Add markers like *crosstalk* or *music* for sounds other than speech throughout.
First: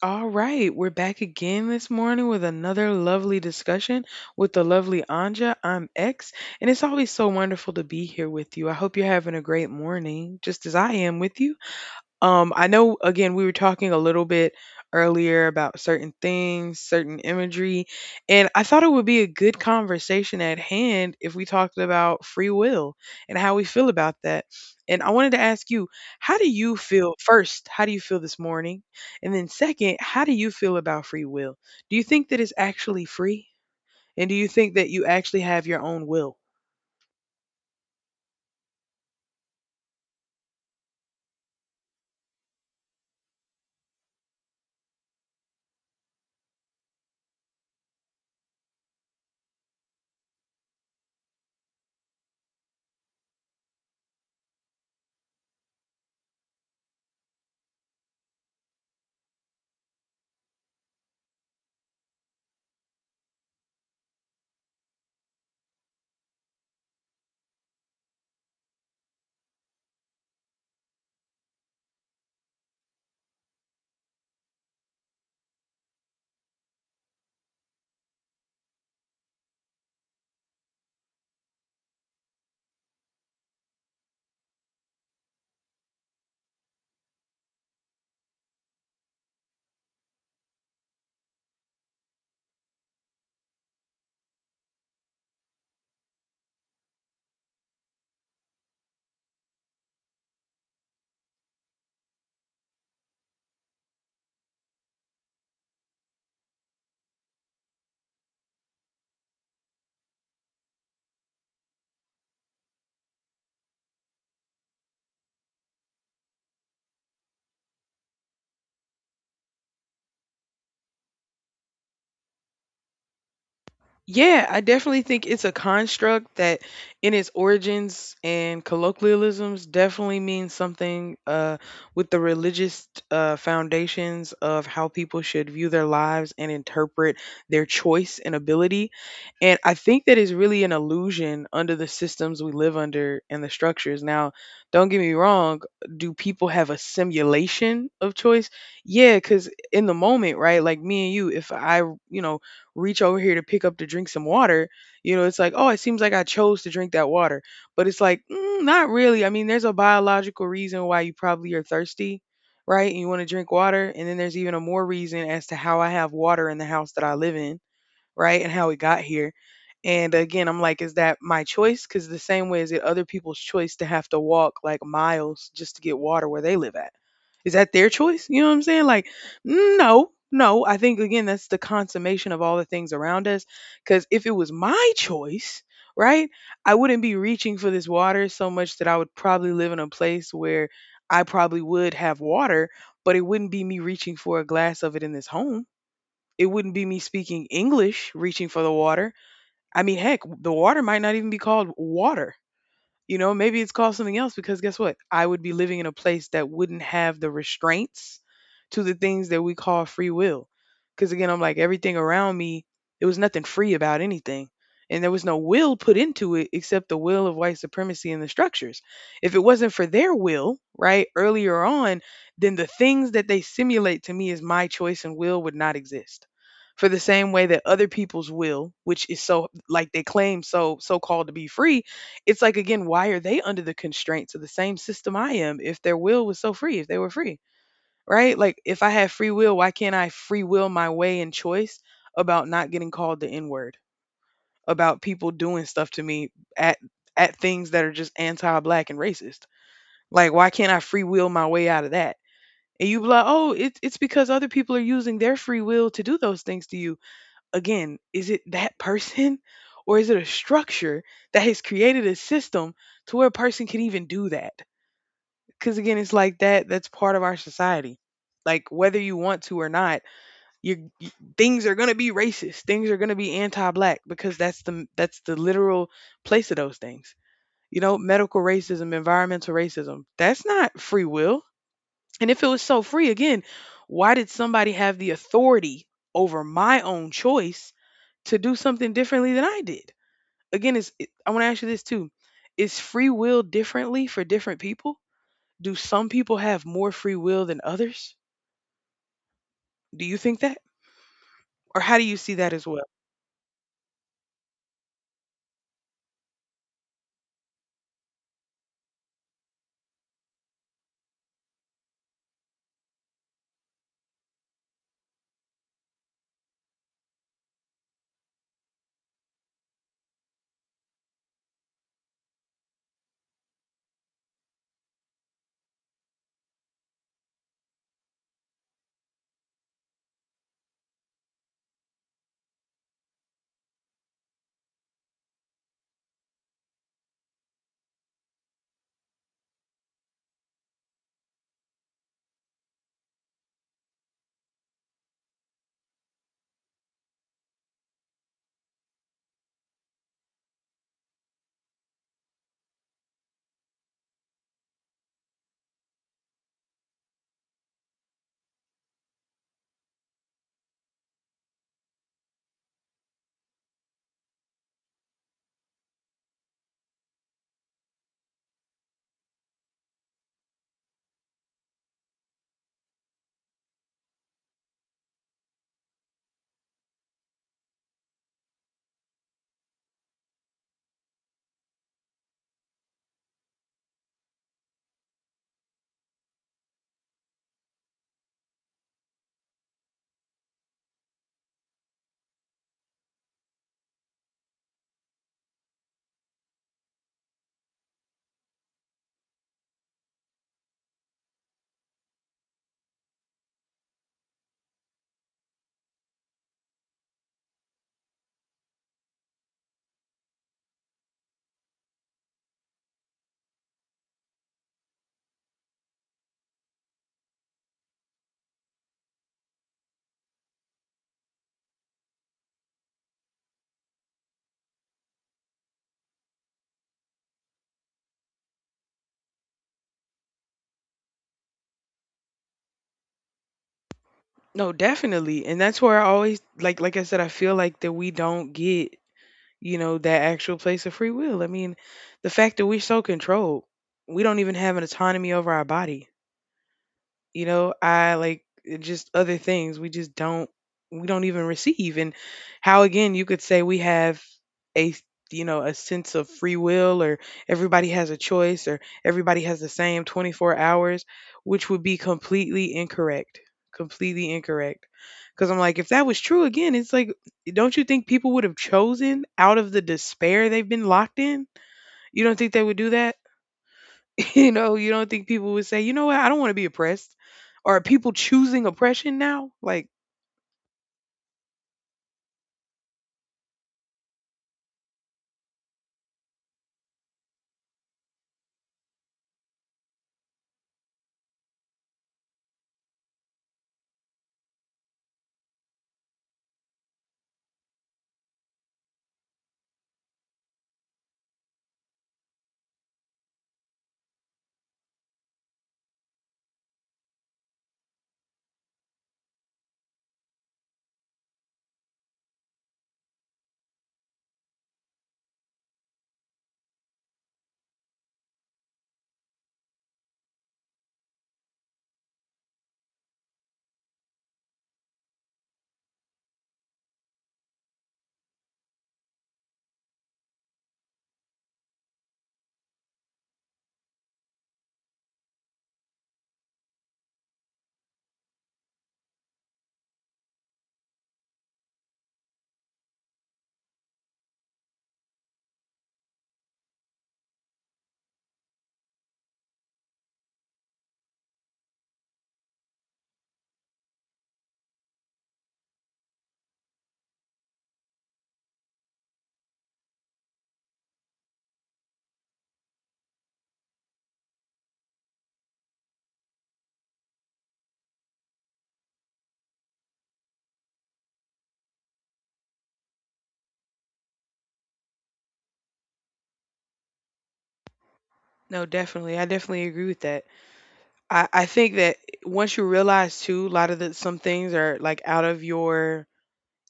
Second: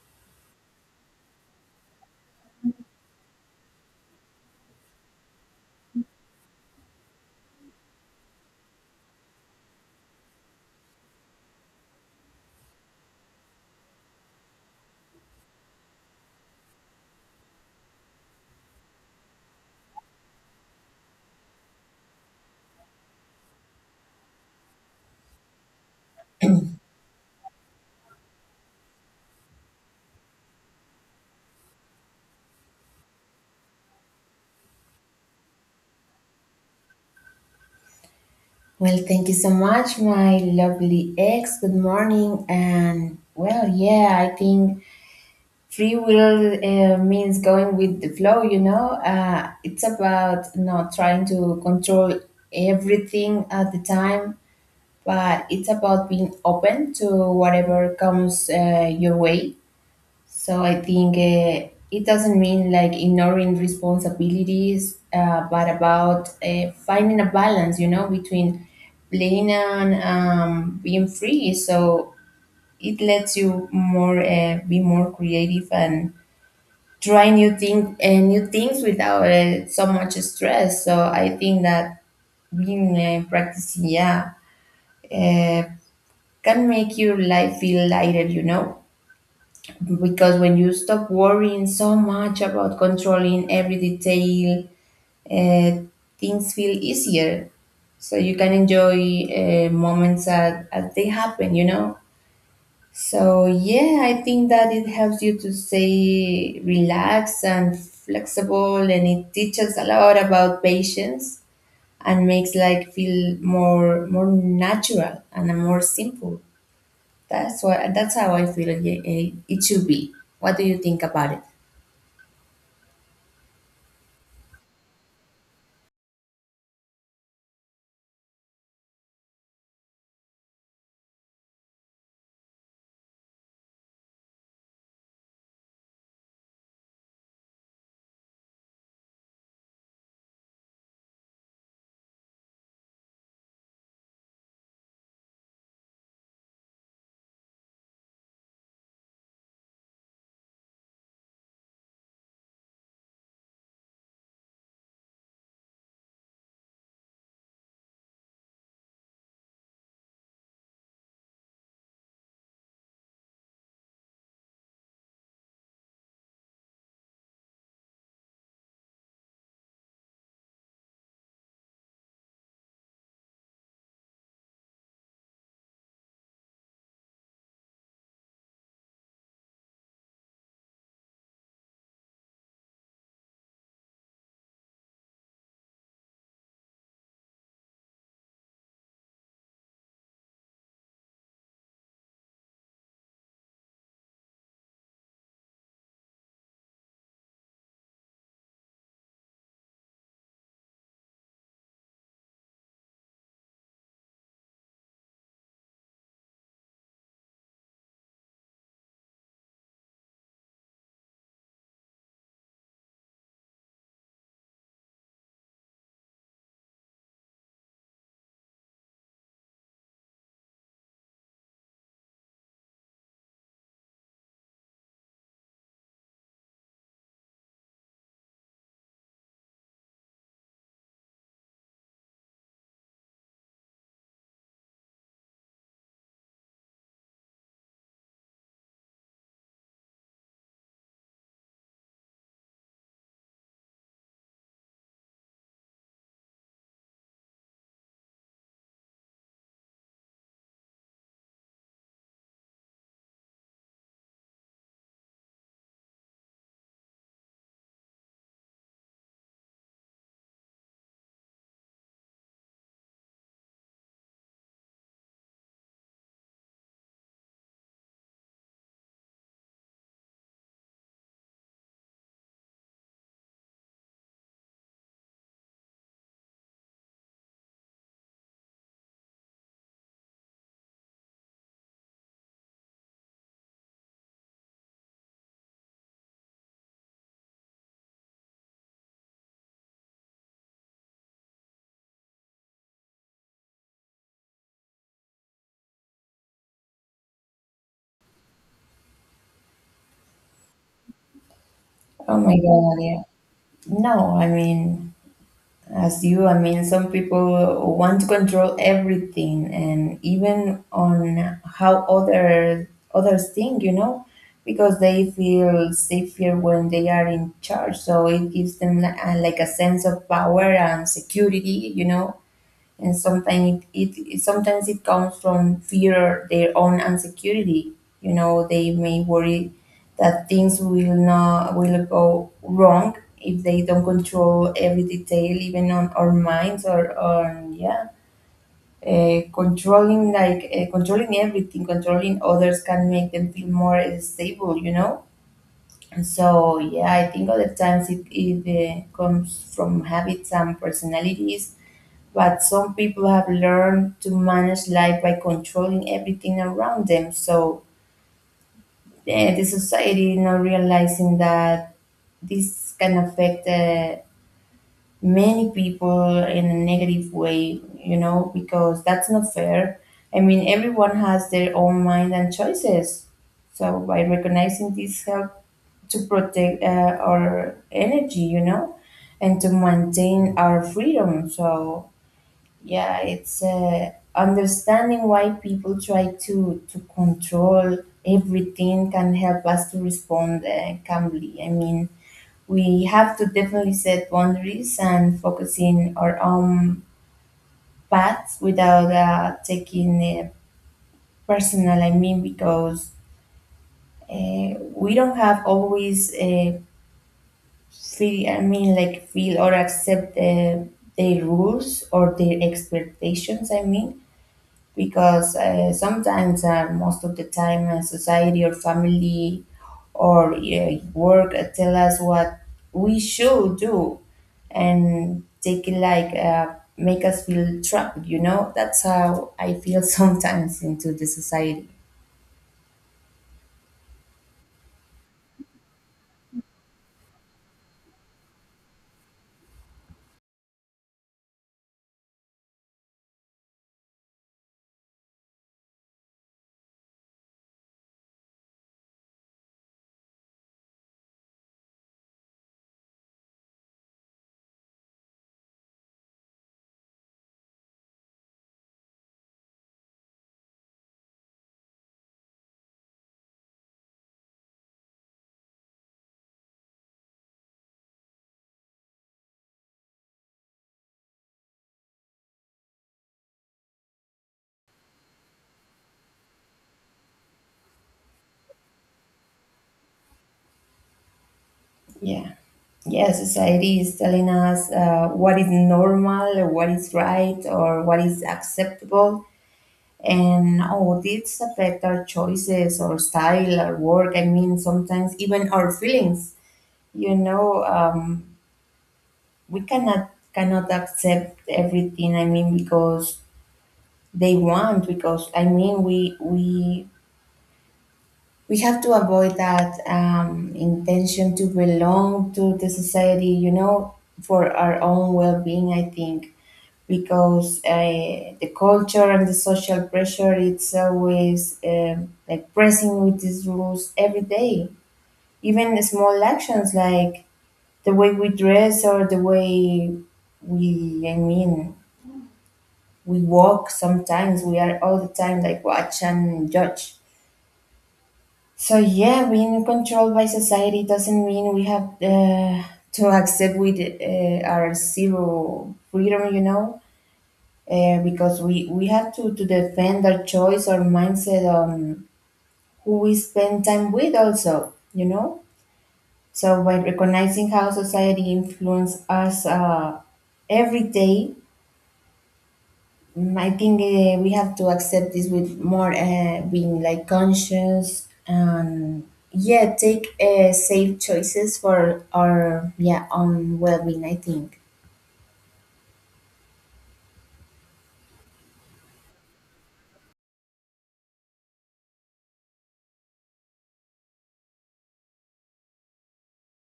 All right, we're back again this morning with another lovely discussion with the lovely Anja. I'm X, and it's always so wonderful to be here with you. I hope you're having a great morning, just as I am with you. I know again we were talking a little bit earlier about certain things, certain imagery, and I thought it would be a good conversation at hand if we talked about free will and how we feel about that. And I wanted to ask you, how do you feel first, how do you feel this morning? And then second, how do you feel about free will? Do you think that it's actually free? And do you think that you actually have your own will? Well, thank you so much, my lovely ex. Good morning. I think free will means going with the flow, You know. It's about not trying to control everything at the time, but it's about being open to whatever comes your way. So I think it doesn't mean like ignoring responsibilities, but about finding a balance, you know, between playing and being free. So it lets you more be more creative and try new things without so much stress. So I think that being practicing, yeah, uh, can make your life feel lighter, you know, because when you stop worrying so much about controlling every detail, uh, things feel easier. So you can enjoy moments as they happen, you know? So, yeah, I think that it helps you to stay relaxed and flexible, and it teaches a lot about patience and makes life feel more natural and more simple. That's how I feel it should be. What do you think about it? Yeah, I definitely think it's a construct that in its origins and colloquialisms definitely means something with the religious foundations of how people should view their lives and interpret their choice and ability. And I think that is really an illusion under the systems we live under and the structures. Now, don't get me wrong, do people have a simulation of choice? Yeah, because in the moment, right, like me and you, if I, you know, reach over here to pick up to drink some water. You know, it's like, oh, it seems like I chose to drink that water. But it's like, not really. I mean, there's a biological reason why you probably are thirsty, right? And you want to drink water. And then there's even a more reason as to how I have water in the house that I live in, right? And how we got here. And again, I'm like, is that my choice? Because the same way, is it other people's choice to have to walk like miles just to get water where they live at? Is that their choice? You know what I'm saying? Like, no, no. I think, again, that's the consummation of all the things around us. Because if it was my choice, right, I wouldn't be reaching for this water so much. That I would probably live in a place where I probably would have water, but it wouldn't be me reaching for a glass of it in this home. It wouldn't be me speaking English reaching for the water. I mean, heck, the water might not even be called water. You know, maybe it's called something else because guess what? I would be living in a place that wouldn't have the restraints to the things that we call free will. Because again, I'm like, everything around me, it was nothing free about anything. And there was no will put into it except the will of white supremacy and the structures. If it wasn't for their will, right, earlier on, then the things that they simulate to me as my choice and will would not exist. For the same way that other people's will, which is so like they claim, so called to be free, it's like, again, why are they under the constraints of the same system I am? If their will was so free, if they were free, right, like, if I have free will, why can't I free will my way and choice about not getting called the N word, about people doing stuff to me, at at things that are just anti-black and racist? Like, why can't I free will my way out of that? And you be like, oh, it's because other people are using their free will to do those things to you. Again, is it that person or is it a structure that has created a system to where a person can even do that? Because again, it's like that. That's part of our society. Like, whether you want to or not, you y- things are gonna be racist. Things are gonna be anti-black because that's the literal place of those things. You know, medical racism, environmental racism. That's not free will. And if it was so free, again, why did somebody have the authority over my own choice to do something differently than I did? Again, is it, I want to ask you this too: is free will differently for different people? Do some people have more free will than others? Do you think that, or how do you Oh see my that as God, well? yeah. No, I mean, as you, I mean, some people want to control everything and even on how others think, you know, because they feel safer when they are in charge. So it gives them like a sense of power and security, you know, and sometimes it comes from fear, their own insecurity. You know, they may worry that things will go wrong if they don't control every detail, even on our minds or on, yeah, controlling everything, controlling others can make them feel more stable, you know. And so, yeah, I think other times it comes from habits and personalities, but some people have learned to manage life by controlling everything around them. So, the society not realizing that this can affect many people in a negative way, you know, because that's not fair. I mean, everyone has their own mind and choices. So by recognizing this, help to protect our energy, you know, and to maintain our freedom. So yeah, it's understanding why people try to control everything can help us to respond calmly. I mean, we have to definitely set boundaries and focus in our own path without taking personal. I mean, because we don't have always feel. I mean, like feel or accept their rules or their expectations. I mean, because sometimes most of the time society or family or work tell us what we should do and take it like make us feel trapped, you know. That's how I feel *laughs* sometimes into the society. No, definitely, and that's where I always, like I said, I feel like that we don't get, you know, that actual place of free will. I mean, the fact that we're so controlled, we don't even have an autonomy over our body. You know, I like it, just other things we just don't, we don't even receive. And how again you could say we have a, you know, a sense of free will, or everybody has a choice, or everybody has the same 24 hours, which would be completely incorrect, completely incorrect. Because I'm like, if that was true, again, it's like, don't you think people would have chosen out of the despair they've been locked in? You don't think they would do that? *laughs* You know, you don't think people would say, you know what, I don't want to be oppressed. Or are people choosing oppression now? Like, Yeah. Yeah, society is telling us what is normal, what is right, or what is acceptable. And oh, this affect our choices or style or work. I mean, sometimes even our feelings, you know. We cannot accept everything. I mean, because they want, because I mean, we have to avoid that intention to belong to the society, you know, for our own well-being, I think. Because the culture and the social pressure, it's always like pressing with these rules every day, even small actions like the way we dress or the way we I mean we walk. Sometimes we are all the time like watch and judge. So yeah, being controlled by society doesn't mean we have to accept with our zero freedom, you know. Because we have to defend our choice or mindset on who we spend time with also, you know? So by recognizing how society influence us every day, I think we have to accept this with more being like conscious and, yeah, take safe choices for our, yeah, own well-being, I think. no, definitely. I definitely agree with that. I think that once you realize too, a lot of the some things are like out of your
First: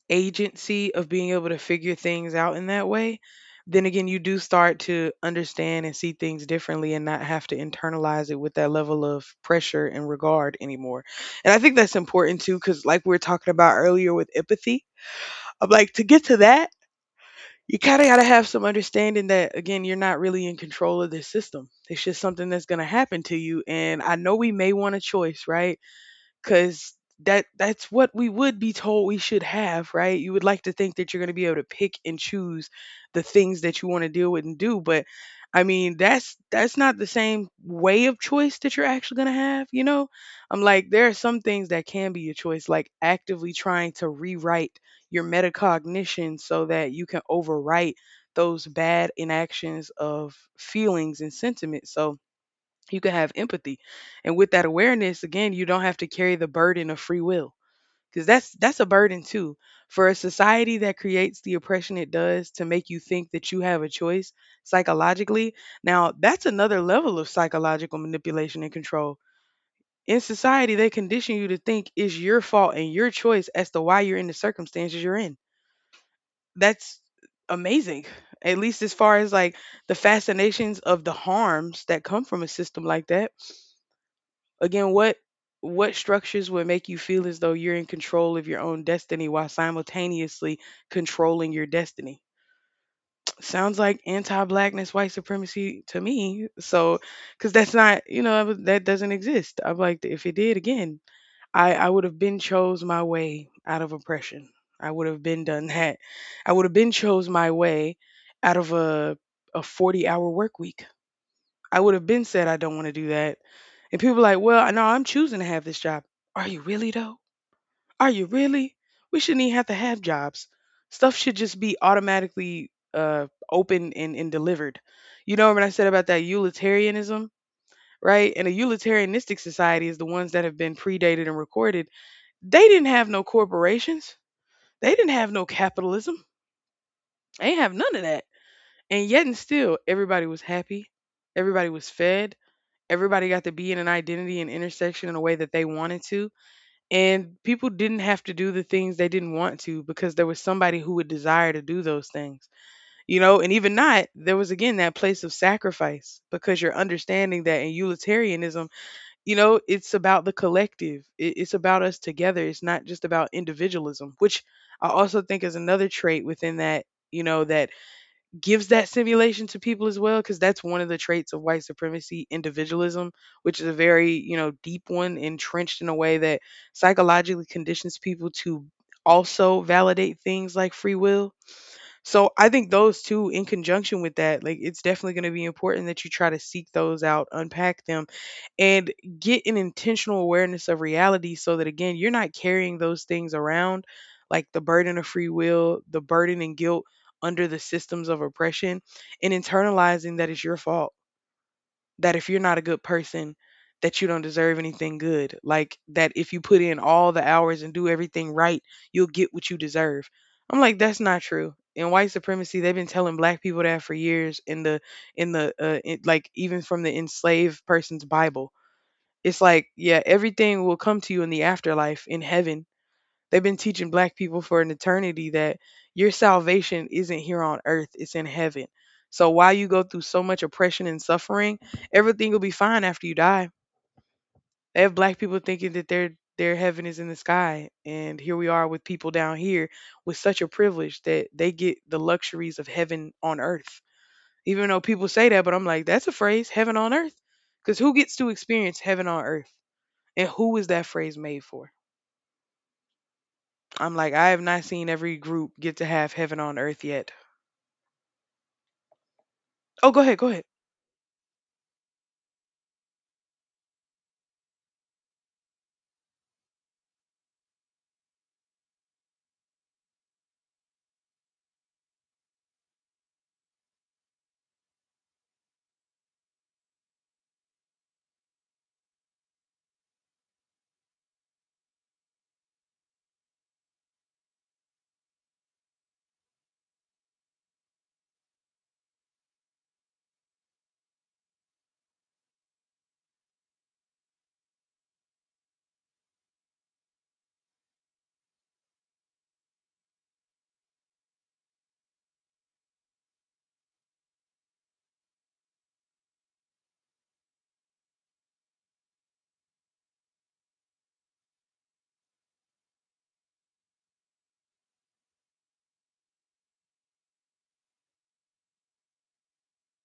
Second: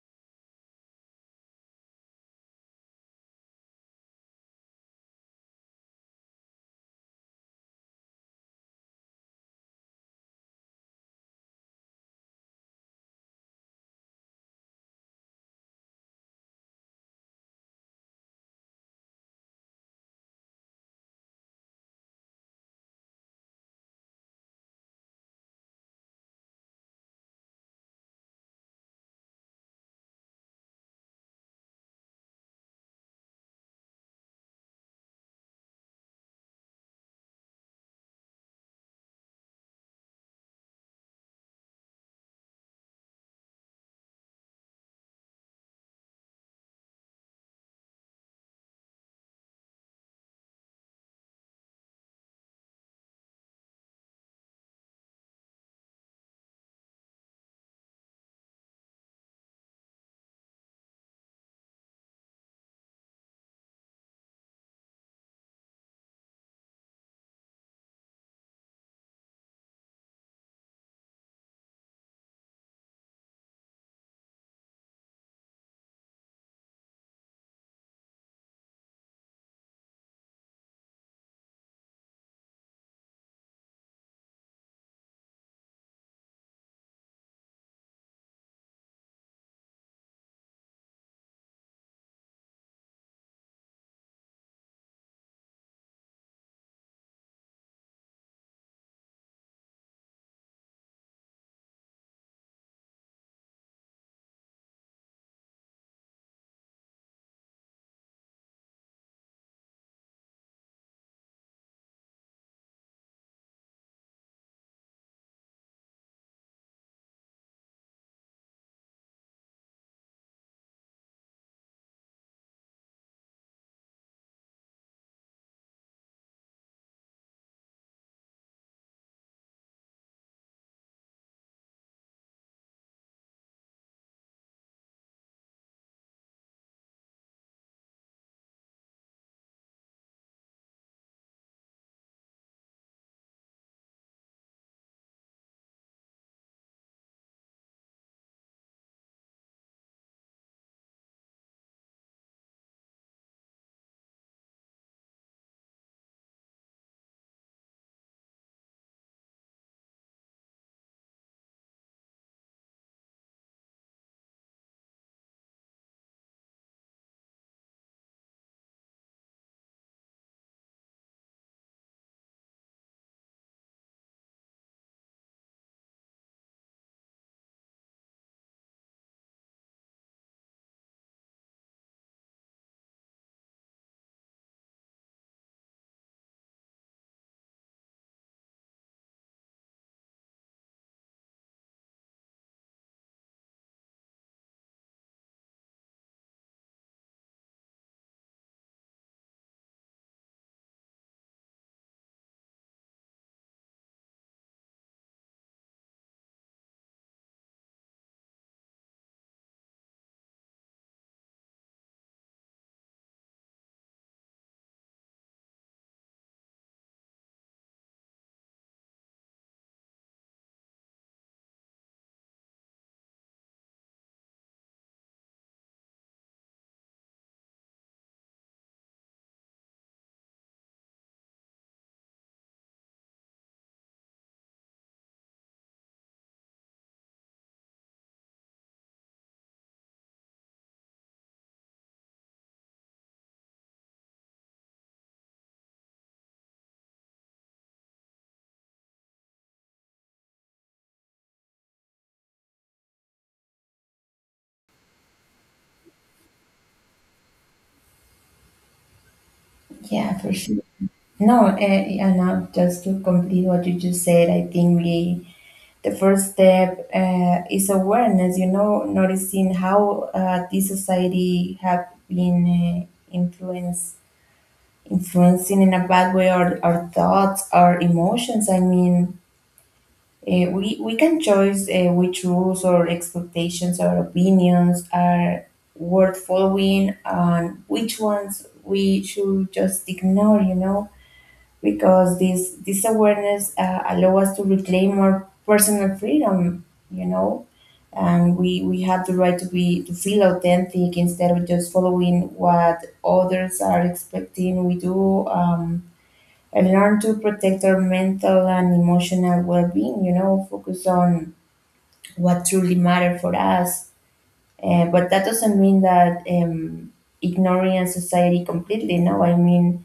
agency of being able to figure things out in that way, then again you do start to understand and see things differently and not have to internalize it with that level of pressure and regard anymore. And I think that's important too, because like we were talking about earlier with empathy, I'm like, to get to that, you kind of got to have some understanding that again you're not really in control of this system. It's just something that's going to happen to you. And I know we may want a choice, right? Because that's what we would be told we should have, right? You would like to think that you're going to be able to pick and choose the things that you want to deal with and do. But I mean, that's not the same way of choice that you're actually going to have, you know? I'm like, there are some things that can be your choice, like actively trying to rewrite your metacognition so that you can overwrite those bad inactions of feelings and sentiments, so you can have empathy. And with that awareness again, you don't have to carry the burden of free will. Because that's a burden too, for a society that creates the oppression it does to make you think that you have a choice. Psychologically, now that's another level of psychological manipulation and control. In society, they condition you to think it's your fault and your choice as to why you're in the circumstances you're in. That's amazing, at least as far as like the fascinations of the harms that come from a system like that. Again, what structures would make you feel as though you're in control of your own destiny while simultaneously controlling your destiny? *tsk* Sounds like anti-blackness, white supremacy to me. So, because that's not, you know, that doesn't exist. I'm like, if it did, again, I would have been chose my way out of oppression. I would have been done that. I would have been chose my way out of a 40-hour work week. I would have been said I don't want to do that. And people like, well, no, I'm choosing to have this job. Are you really though? Are you really? We shouldn't even have to have jobs. Stuff should just be automatically open and delivered. You know when I said about that utilitarianism, right? And a utilitarianistic society is the ones that have been predated and recorded. They didn't have no corporations. They didn't have no capitalism. They didn't have none of that. And yet and still, everybody was happy. Everybody was fed. Everybody got to be in an identity and intersection in a way that they wanted to. And people didn't have to do the things they didn't want to because there was somebody who would desire to do those things, you know? And even not, there was again that place of sacrifice because you're understanding that in utilitarianism, you know, it's about the collective. It's about us together. It's not just about individualism, which I also think is another trait within that, that gives that simulation to people as well because that's one of the traits of white supremacy individualism, which is a very deep one, entrenched in a way that psychologically conditions people to also validate things like free will. So I think those two in conjunction with that, like, it's definitely going to be important that you try to seek those out, unpack them, and get an intentional awareness of reality so that again you're not carrying those things around, like the burden of free will, the burden and guilt under the systems of oppression, and internalizing that it's your fault, that if you're not a good person, that you don't deserve anything good. Like that if you put in all the hours and do everything right, you'll get what you deserve. I'm like, that's not true. In white supremacy, they've been telling black people that for years. In the like, even from the enslaved person's bible, it's like, yeah, everything will come to you in the afterlife, in heaven. They've been teaching black people for an eternity that your salvation isn't here on earth, it's in heaven. So while you go through so much oppression and suffering, everything will be fine after you die. They have black people thinking that their heaven is in the sky, and here we are with people down here with such a privilege that they get the luxuries of heaven on earth. Even though people say that, but I'm like, that's a phrase, heaven on earth. Because who gets to experience heaven on earth? And who is that phrase made for? I'm like, I have not seen every group get to have heaven on earth yet. Oh, go Yeah, ahead, go for ahead. sure. No, and just to complete what you just said, I think we, the first step is awareness, you know, noticing how this society have been uh, influence, influencing in a bad way our thoughts, our emotions. I mean, we can choose which rules or expectations or opinions are worth following and which ones we should just ignore, you know, because this awareness allow us to reclaim our personal freedom, you know. And we have the right to be, to feel authentic instead of just following what others are expecting we do. And learn to protect our mental and emotional well-being, you know, focus on what truly matter for us. But that doesn't mean that ignoring society completely. No, I mean,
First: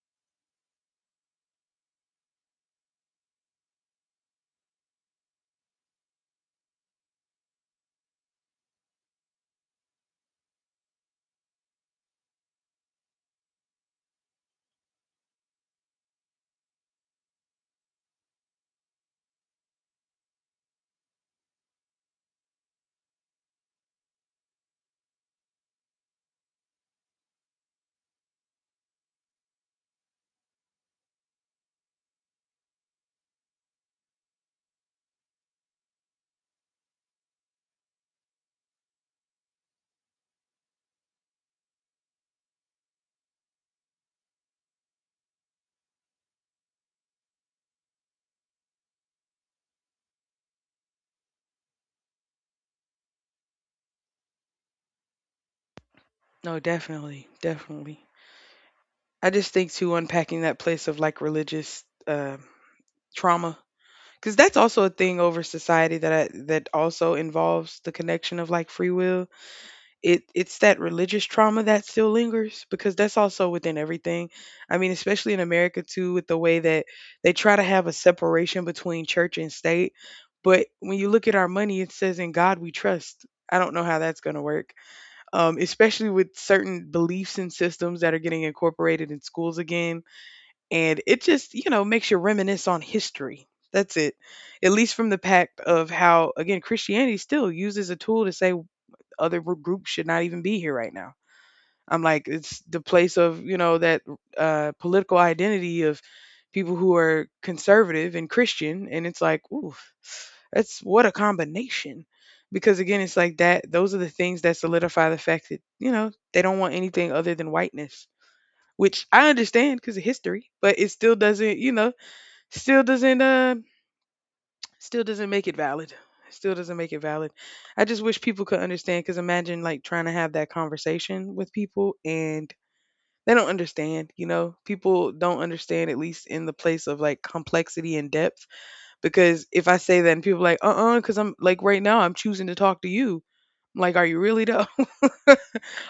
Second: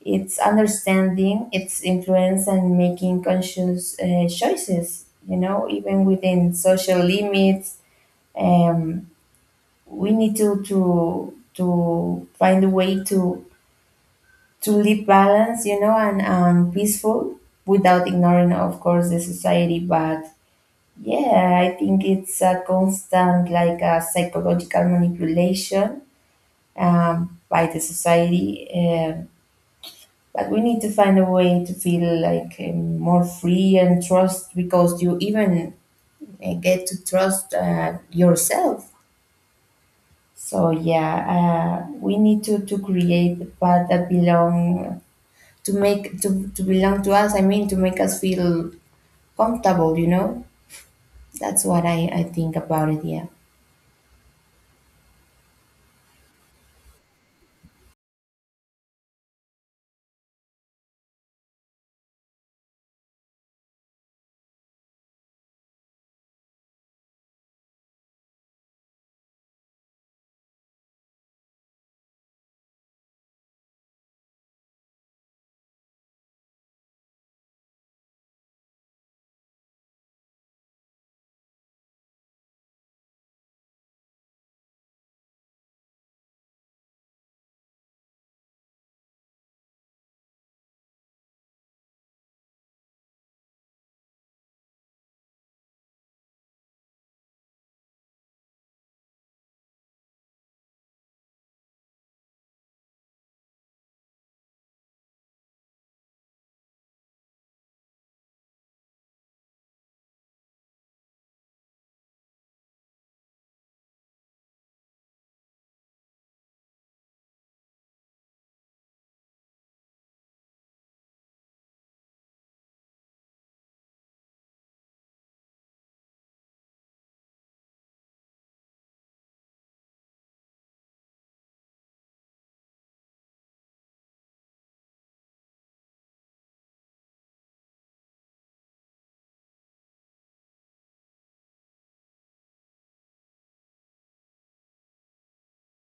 it's understanding its influence and making conscious choices, you know, even within social limits. um, we need to find a way to live balance, you know, and peaceful without ignoring, of course, the society. But yeah, I think it's a constant like a psychological manipulation by the society. But we need to find a way to feel like more free and trust, because you even get to trust yourself. So yeah, we need to create the path that belong to make to belong to us. I mean, to make us feel comfortable. You know, that's what I think about it. Yeah. No, definitely, definitely. I just think too, unpacking that place of like religious trauma, because that's also a thing over society, that that also involves the connection of like free will. It it's that religious trauma that still lingers because that's also within everything. I mean, especially in America too, with the way that they try to have a separation between church and state. But when you look at our money, it says in God we trust. I don't know how that's going to work, especially with certain beliefs and systems that are getting incorporated in schools again. And it just, you know, makes you reminisce on history. That's it, at least from the pact of how, again, Christianity still uses a tool to save other groups should not even be here right now. I'm like, it's the place of, you know, that political identity of people who are conservative and Christian. And it's like, ooh, that's what a combination. Because again, it's like that, those are the things that solidify the fact that, you know, they don't want anything other than whiteness, which I understand because of history, but it still doesn't, you know, still doesn't, still doesn't make it valid. Still doesn't make it valid. I just wish people could understand, because imagine like trying to have that conversation with people and they don't understand, you know? People don't understand, at least in the place of like complexity and depth. Because if I say that and people are like, because I'm like, right now, I'm choosing to talk to you. I'm like, are you really though? *laughs*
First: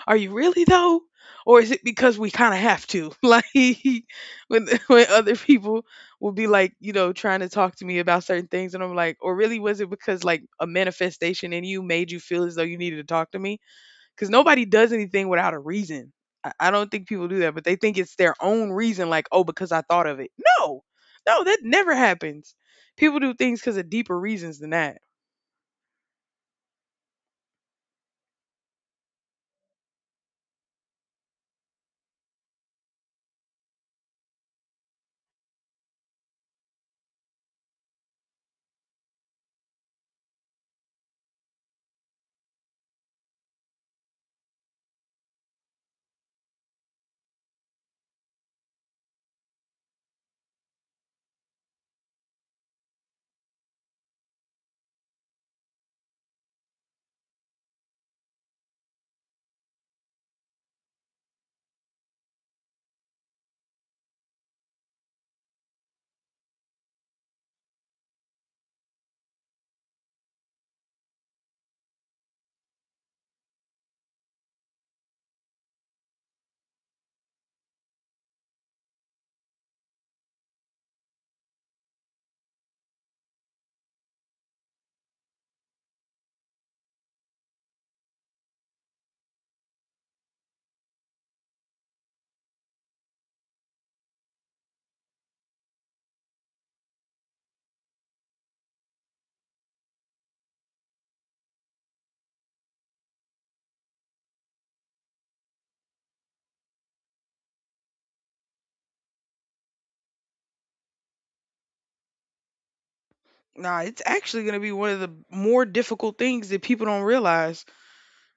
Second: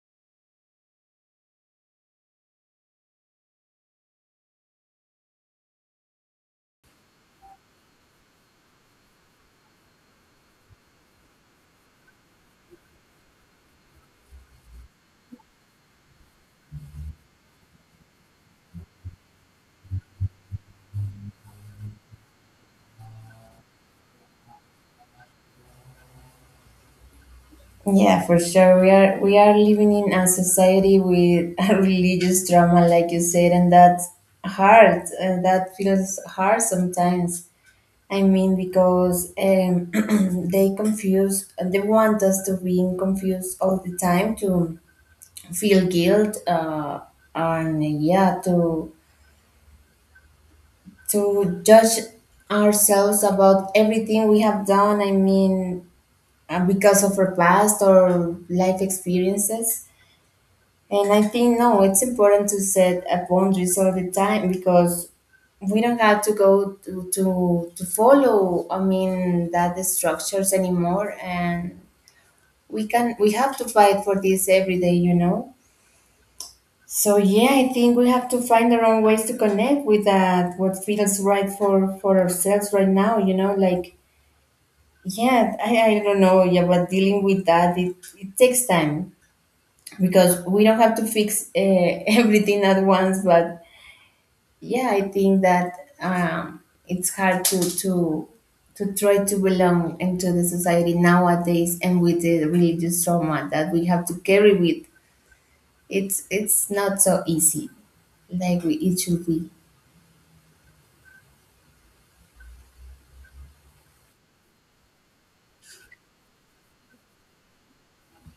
Are you really though? Or is it because we kind of have to? *laughs* Like, when other people will be like, you know, trying to talk to me about certain things and I'm like, or really was it because like a manifestation in you made you feel as though you needed to talk to me? Cuz nobody does anything without a reason. I don't think people do that, but they think it's their own reason, like, "Oh, because I thought of it." No. No, that never happens. People do things cuz of deeper reasons than that. Yeah, for sure. We are living in a society with *laughs* a religious trauma, like you said, and that's hard. That feels hard sometimes. I mean, because *clears throat* they confuse, they want us to be confused all the time to feel guilt, and yeah, to judge ourselves about everything we have done. I mean, because of our past or life experiences. And I think, no, it's important to set boundaries all the time because we don't have to go to follow, I mean, that the structures anymore. And we can, we have to fight for this every day, you know. So yeah, I think we have to find our own ways to connect with that, what feels right for ourselves right now, you know, like. Yeah, I don't know, yeah, but dealing with that, it takes time because we don't have to fix *laughs* everything at once. But yeah, I think that um it's hard to try to belong into the society nowadays and with the religious trauma that we have to carry with. It's not so easy like we, it should be. Nah, it's actually going to be one of the more difficult things that people don't realize.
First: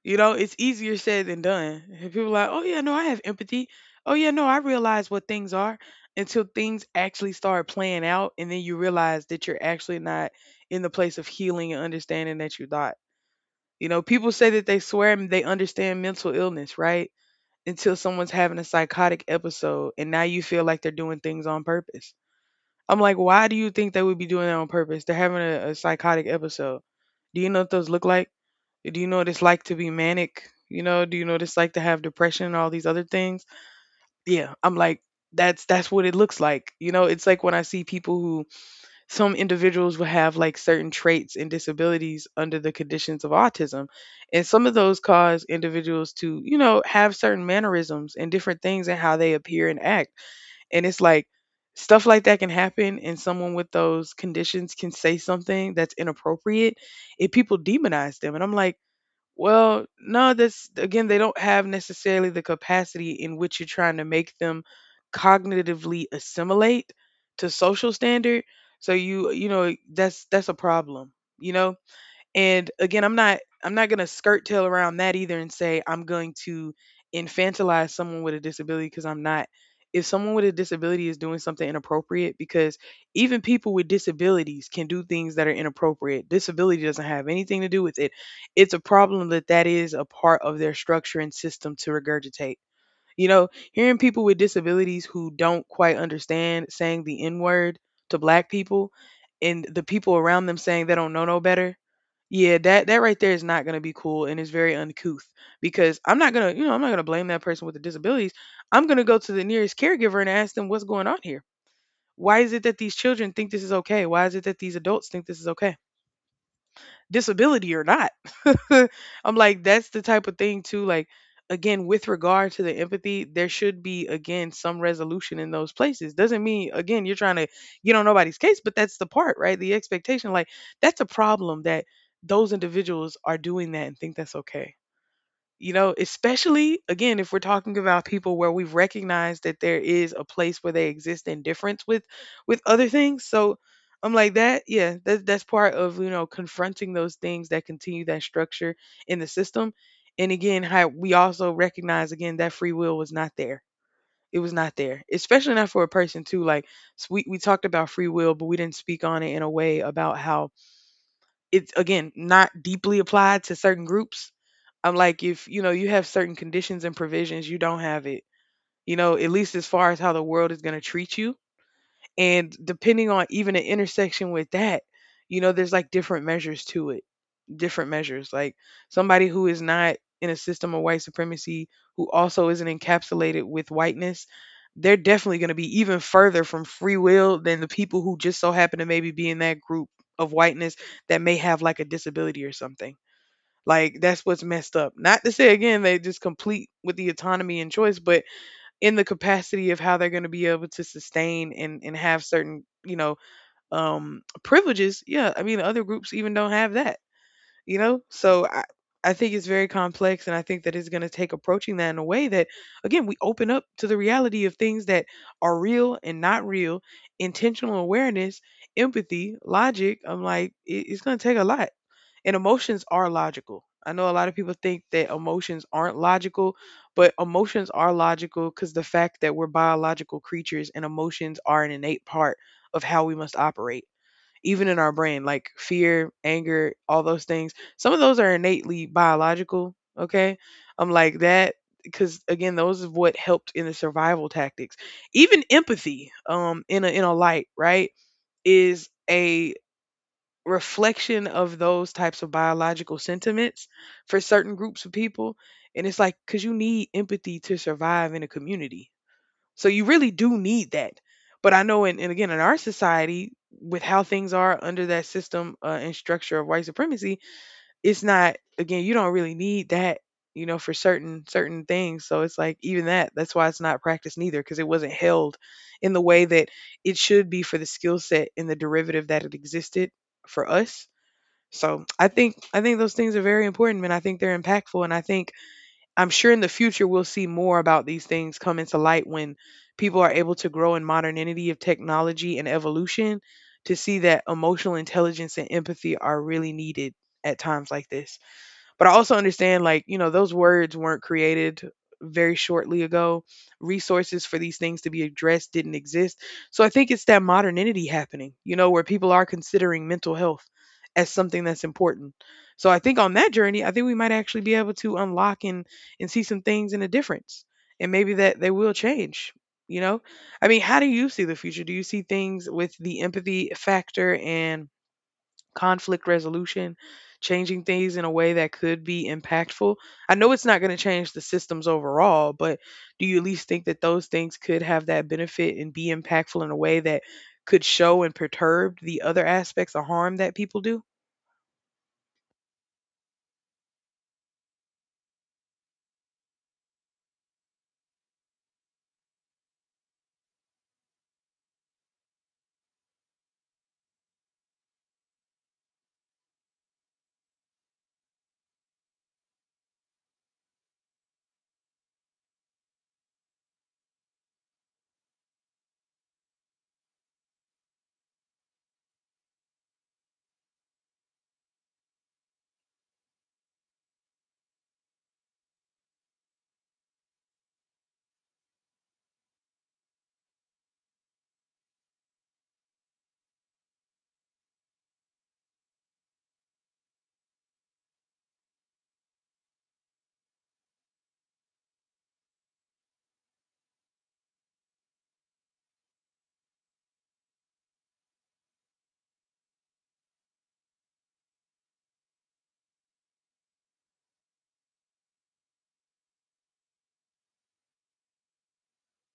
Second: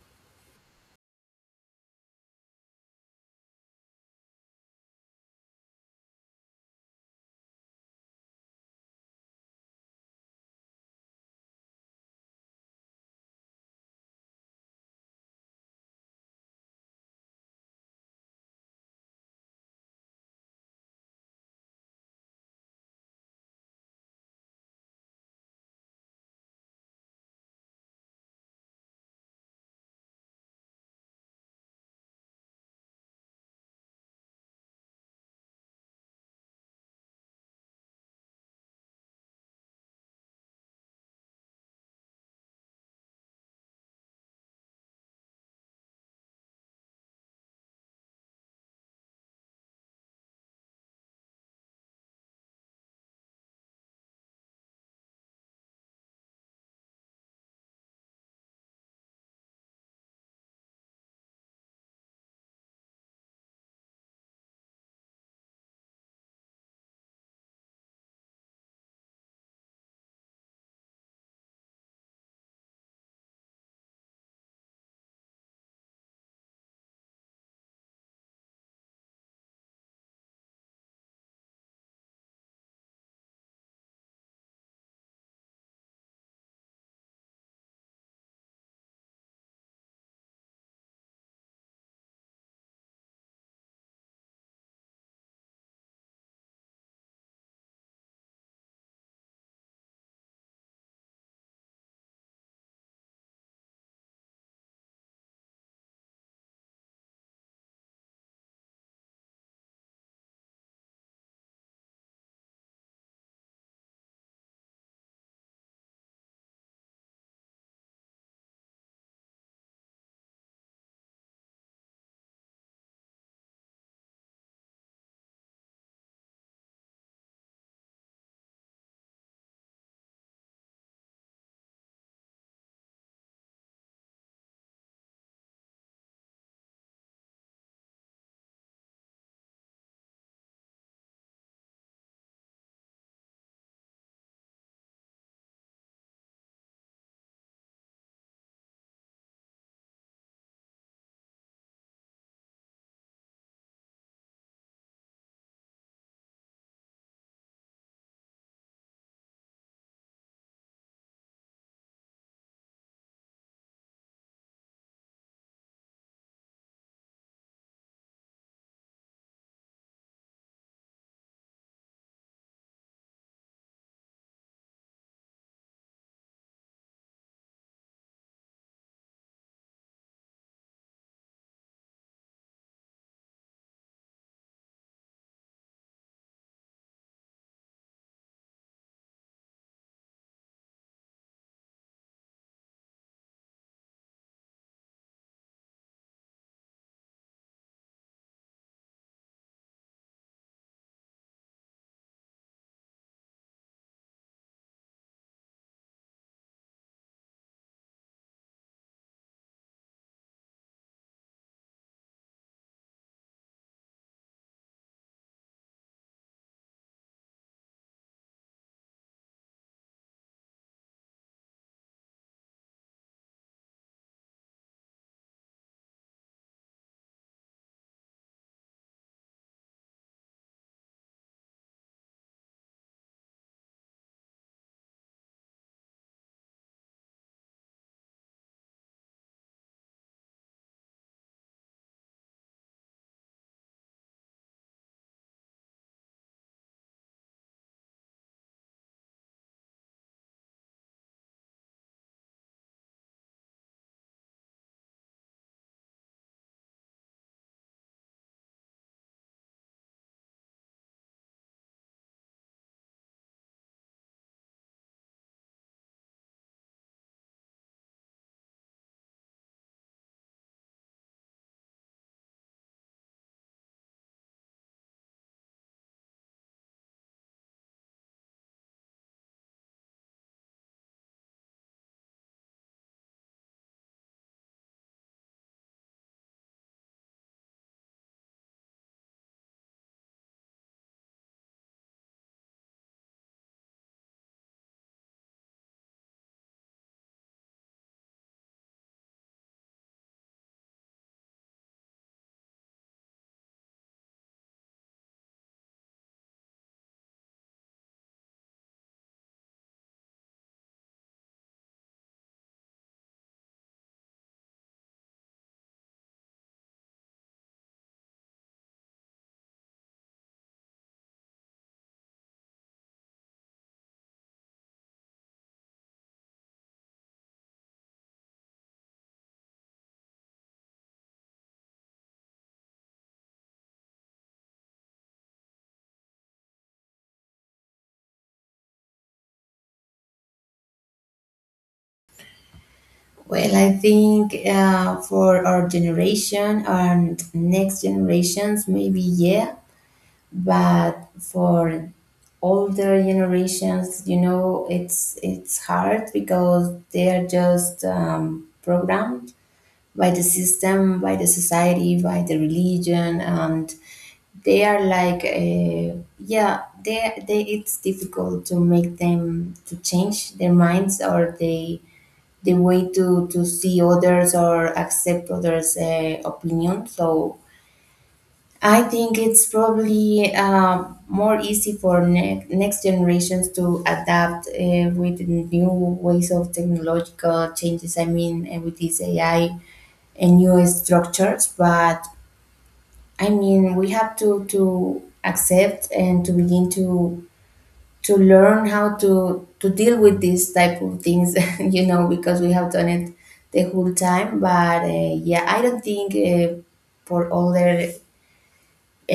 You know, it's easier said than done. And people like, oh yeah, no, I have empathy. Oh yeah, no, I realize what things are, until things actually start playing out, and then you realize that you're actually not in the place of healing and understanding that you thought. You know, people say that they swear and they understand mental illness, right? Until someone's having a psychotic episode, and now you feel like they're doing things on purpose. I'm like, why do you think they would be doing that on purpose? They're having a psychotic episode. Do you know what those look like? Do you know what it's like to be manic? You know, do you know what it's like to have depression and all these other things? Yeah, I'm like, that's what it looks like. You know, it's like when I see people who, some individuals will have like certain traits and disabilities under the conditions of autism. And some of those cause individuals to, you know, have certain mannerisms and different things and how they appear and act. And it's like, stuff like that can happen and someone with those conditions can say something that's inappropriate, and people demonize them. And I'm like, well, no, that's, again, they don't have necessarily the capacity in which you're trying to make them cognitively assimilate to social standard. So you know, that's a problem, you know? And again, I'm not gonna skirt tail around that either and say I'm going to infantilize someone with a disability, because I'm not. If someone with a disability is doing something inappropriate, because even people with disabilities can do things that are inappropriate. Disability doesn't have anything to do with it. It's a problem that is a part of their structure and system to regurgitate, you know, hearing people with disabilities who don't quite understand saying the N word to black people, and the people around them saying they don't know no better. Yeah, that right there is not going to be cool and it's very uncouth, because I'm not going to, you know, I'm not going to blame that person with the disabilities. I'm going to go to the nearest caregiver and ask them what's going on here. Why is it that these children think this is okay? Why is it that these adults think this is okay? Disability or not. *laughs* I'm like, that's the type of thing too. Like, again, with regard to the empathy, there should be again some resolution in those places. Doesn't mean again you're trying to get on nobody's case, but that's the part, right? The expectation, like, that's a problem that those individuals are doing that and think that's okay, you know, especially again, if we're talking about people where we've recognized that there is a place where they exist in difference with other things. So I'm like that, yeah, that's part of, you know, confronting those things that continue that structure in the system. And again, how we also recognize again that free will was not there. It was not there, especially not for a person too. Like, we talked about free will, but we didn't speak on it in a way about how it's again not deeply applied to certain groups. I'm like, if you know you have certain conditions and provisions, you don't have it. You know, at least as far as how the world is going to treat you, and depending on even an intersection with that, you know, there's like different measures to it. Different measures, like somebody who is not in a system of white supremacy, who also isn't encapsulated with whiteness, they're definitely going to be even further from free will than the people who just so happen to maybe be in that group of whiteness that may have like a disability or something. Like that's what's messed up. Not to say again they just complete with the autonomy and choice, but in the capacity of how they're going to be able to sustain and have certain, you know, um, privileges. Yeah, I mean, other groups even don't have that. You know, so I think it's very complex, and I think that it's going to take approaching that in a way that again we open up to the reality of things that are real and not real, intentional awareness, empathy, logic. I'm like, it's going to take a lot. And emotions are logical. I know a lot of people think that emotions aren't logical, but emotions are logical, because the fact that we're biological creatures and emotions are an innate part of how we must operate, even in our brain, like fear, anger, all those things. Some of those are innately biological. Okay. I'm like that, because again, those is what helped in the survival tactics. Even empathy, in a light, right? is a reflection of those types of biological sentiments for certain groups of people. And it's like, because you need empathy to survive in a community. So you really do need that. But I know, in, and again, in our society, with how things are under that system and structure of white supremacy, it's not, again, you don't really need that for certain things. So it's like even that, that's why it's not practiced neither, because it wasn't held in the way that it should be for the skill set and the derivative that it existed for us. So I think those things are very important, and I think they're impactful, and I think I'm sure in the future we'll see more about these things come into light when people are able to grow in modernity of technology and evolution, to see that emotional intelligence and empathy are really needed at times like this. But I also understand, like, those words weren't created very shortly ago. Resources for these things to be addressed didn't exist. So I think it's that modernity happening, where people are considering mental health as something that's important. So I think on that journey, I think we might actually be able to unlock and see some things in a difference. And maybe that they will change, you know? I mean, how do you see the future? Do you see things with the empathy factor and conflict resolution, changing things in a way that could be impactful? I know it's not going to change the systems overall, but do you at least think that those things could have that benefit and be impactful in a way that could show and perturb the other aspects of harm that people do? Well, I think for our generation and next generations, maybe yeah, but for older generations, you know, it's hard because they are just programmed by the system, by the society, by the religion. And they are like, yeah, they it's difficult to make them to change their minds, or they the way to see others or accept others' opinion. So I think it's probably more easy for next generations to adapt with new ways of technological changes. I mean, with this AI and new structures. But I mean, we have to accept and to begin to learn how to deal with these type of things *laughs* you know, because we have done it the whole time. But yeah, I don't think for older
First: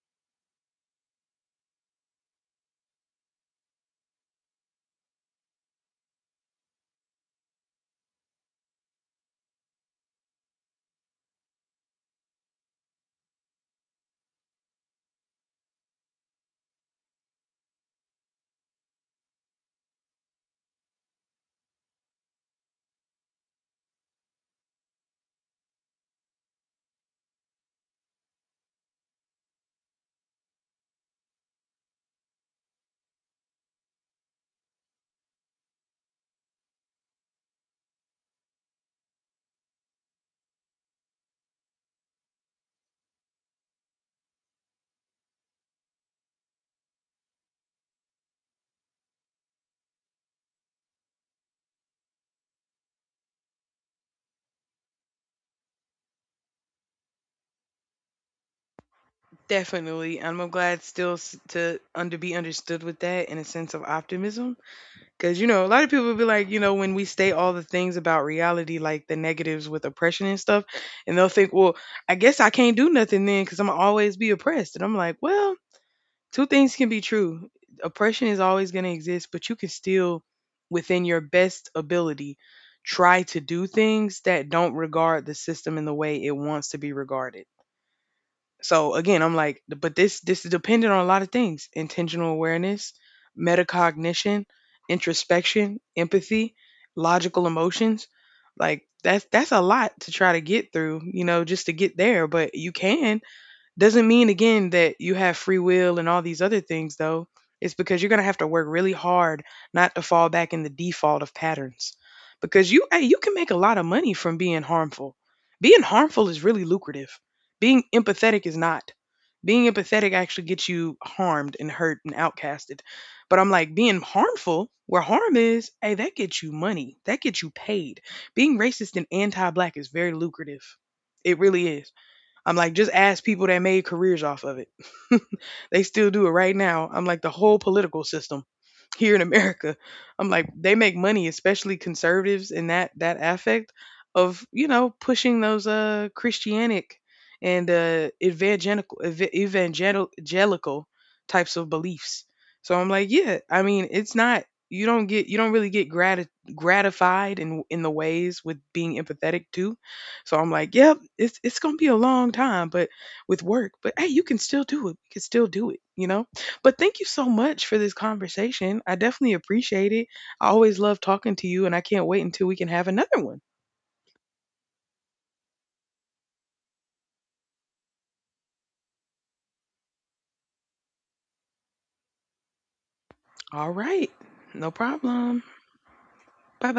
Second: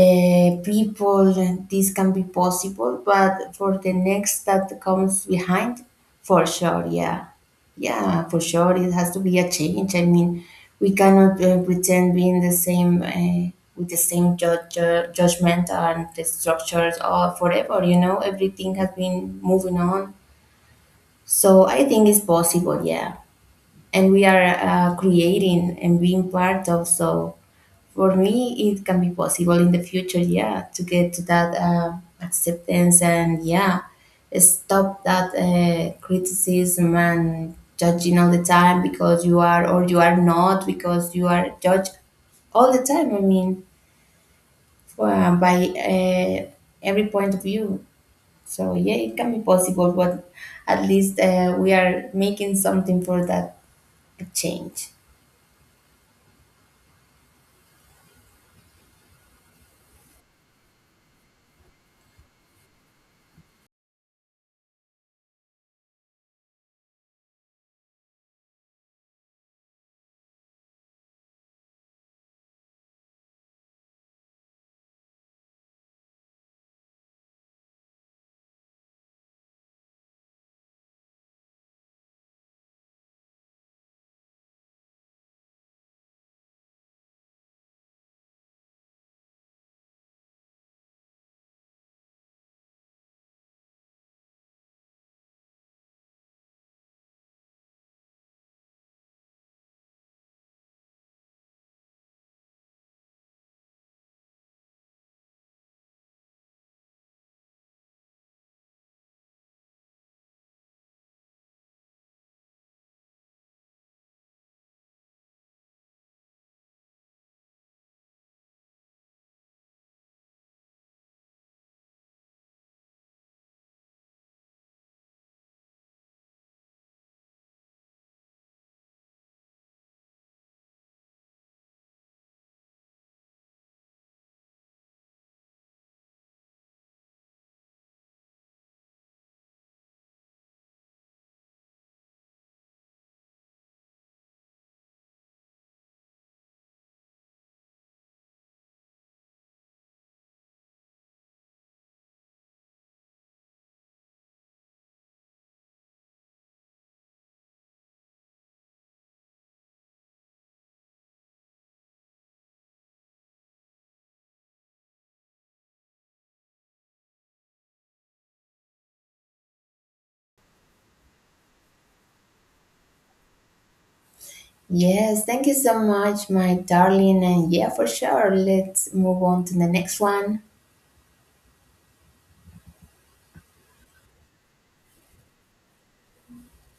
people this can be possible, but for the next that comes behind, for sure, yeah. Yeah, for sure, it has to be a change. I mean, we cannot pretend being the same with the same judgment and the structures forever, you know, everything has been moving on. So I think it's possible, yeah, and we are creating and being part of. So for me, it can be possible in the future, yeah, to get to that acceptance and, yeah, stop that criticism and judging all the time because you are or you are not, because you are judged all the time. I mean, for, by every point of view. So yeah, it can be possible, but at least we are making something for that change. Definitely. I'm glad still to under be understood with that in a sense of optimism. Because, you know, a lot of people be like, you know, when we state all the things about reality, like the negatives with oppression and stuff, and they'll think, well, I guess I can't do nothing then because I'm going to always be oppressed. And I'm like, well, two things can be true. Oppression is always going to exist, but you can still, within your best ability, try to do things that don't regard the system in the way it wants to be regarded. So again, I'm like, but this is dependent on a lot of things: intentional awareness, metacognition, introspection, empathy, logical emotions. Like that's a lot to try to get through, you know, just to get there. But you can. Doesn't mean again that you have free will and all these other things though. It's because you're gonna have to work really hard not to fall back in the default of patterns. Because you, hey, you can make a lot of money from being harmful. Being harmful is really lucrative. Being empathetic is not. Being empathetic actually gets you harmed and hurt and outcasted. But I'm like, being harmful, where harm is, hey, that gets you money. That gets you paid. Being racist and anti black is very lucrative. It really is. I'm like, just ask people that made careers off of it. *laughs* They still do it right now. I'm like, the whole political system here in America. I'm like, they make money, especially conservatives in that affect of, you know, pushing those Christianic and evangelical evangelical types of beliefs. So I'm like, yeah, I mean, it's not, you don't get, you don't really get gratified in the ways with being empathetic too. So I'm like, yep, it's gonna be a long time, but with work, but hey, you can still do it. You can still do it, you know. But thank you so much for this conversation. I definitely appreciate it. I always love talking to you, and I can't wait until we can have another one. Yes, thank you so much, my darling. And yeah, for sure. Let's move on to the next one. All right. No problem. Bye.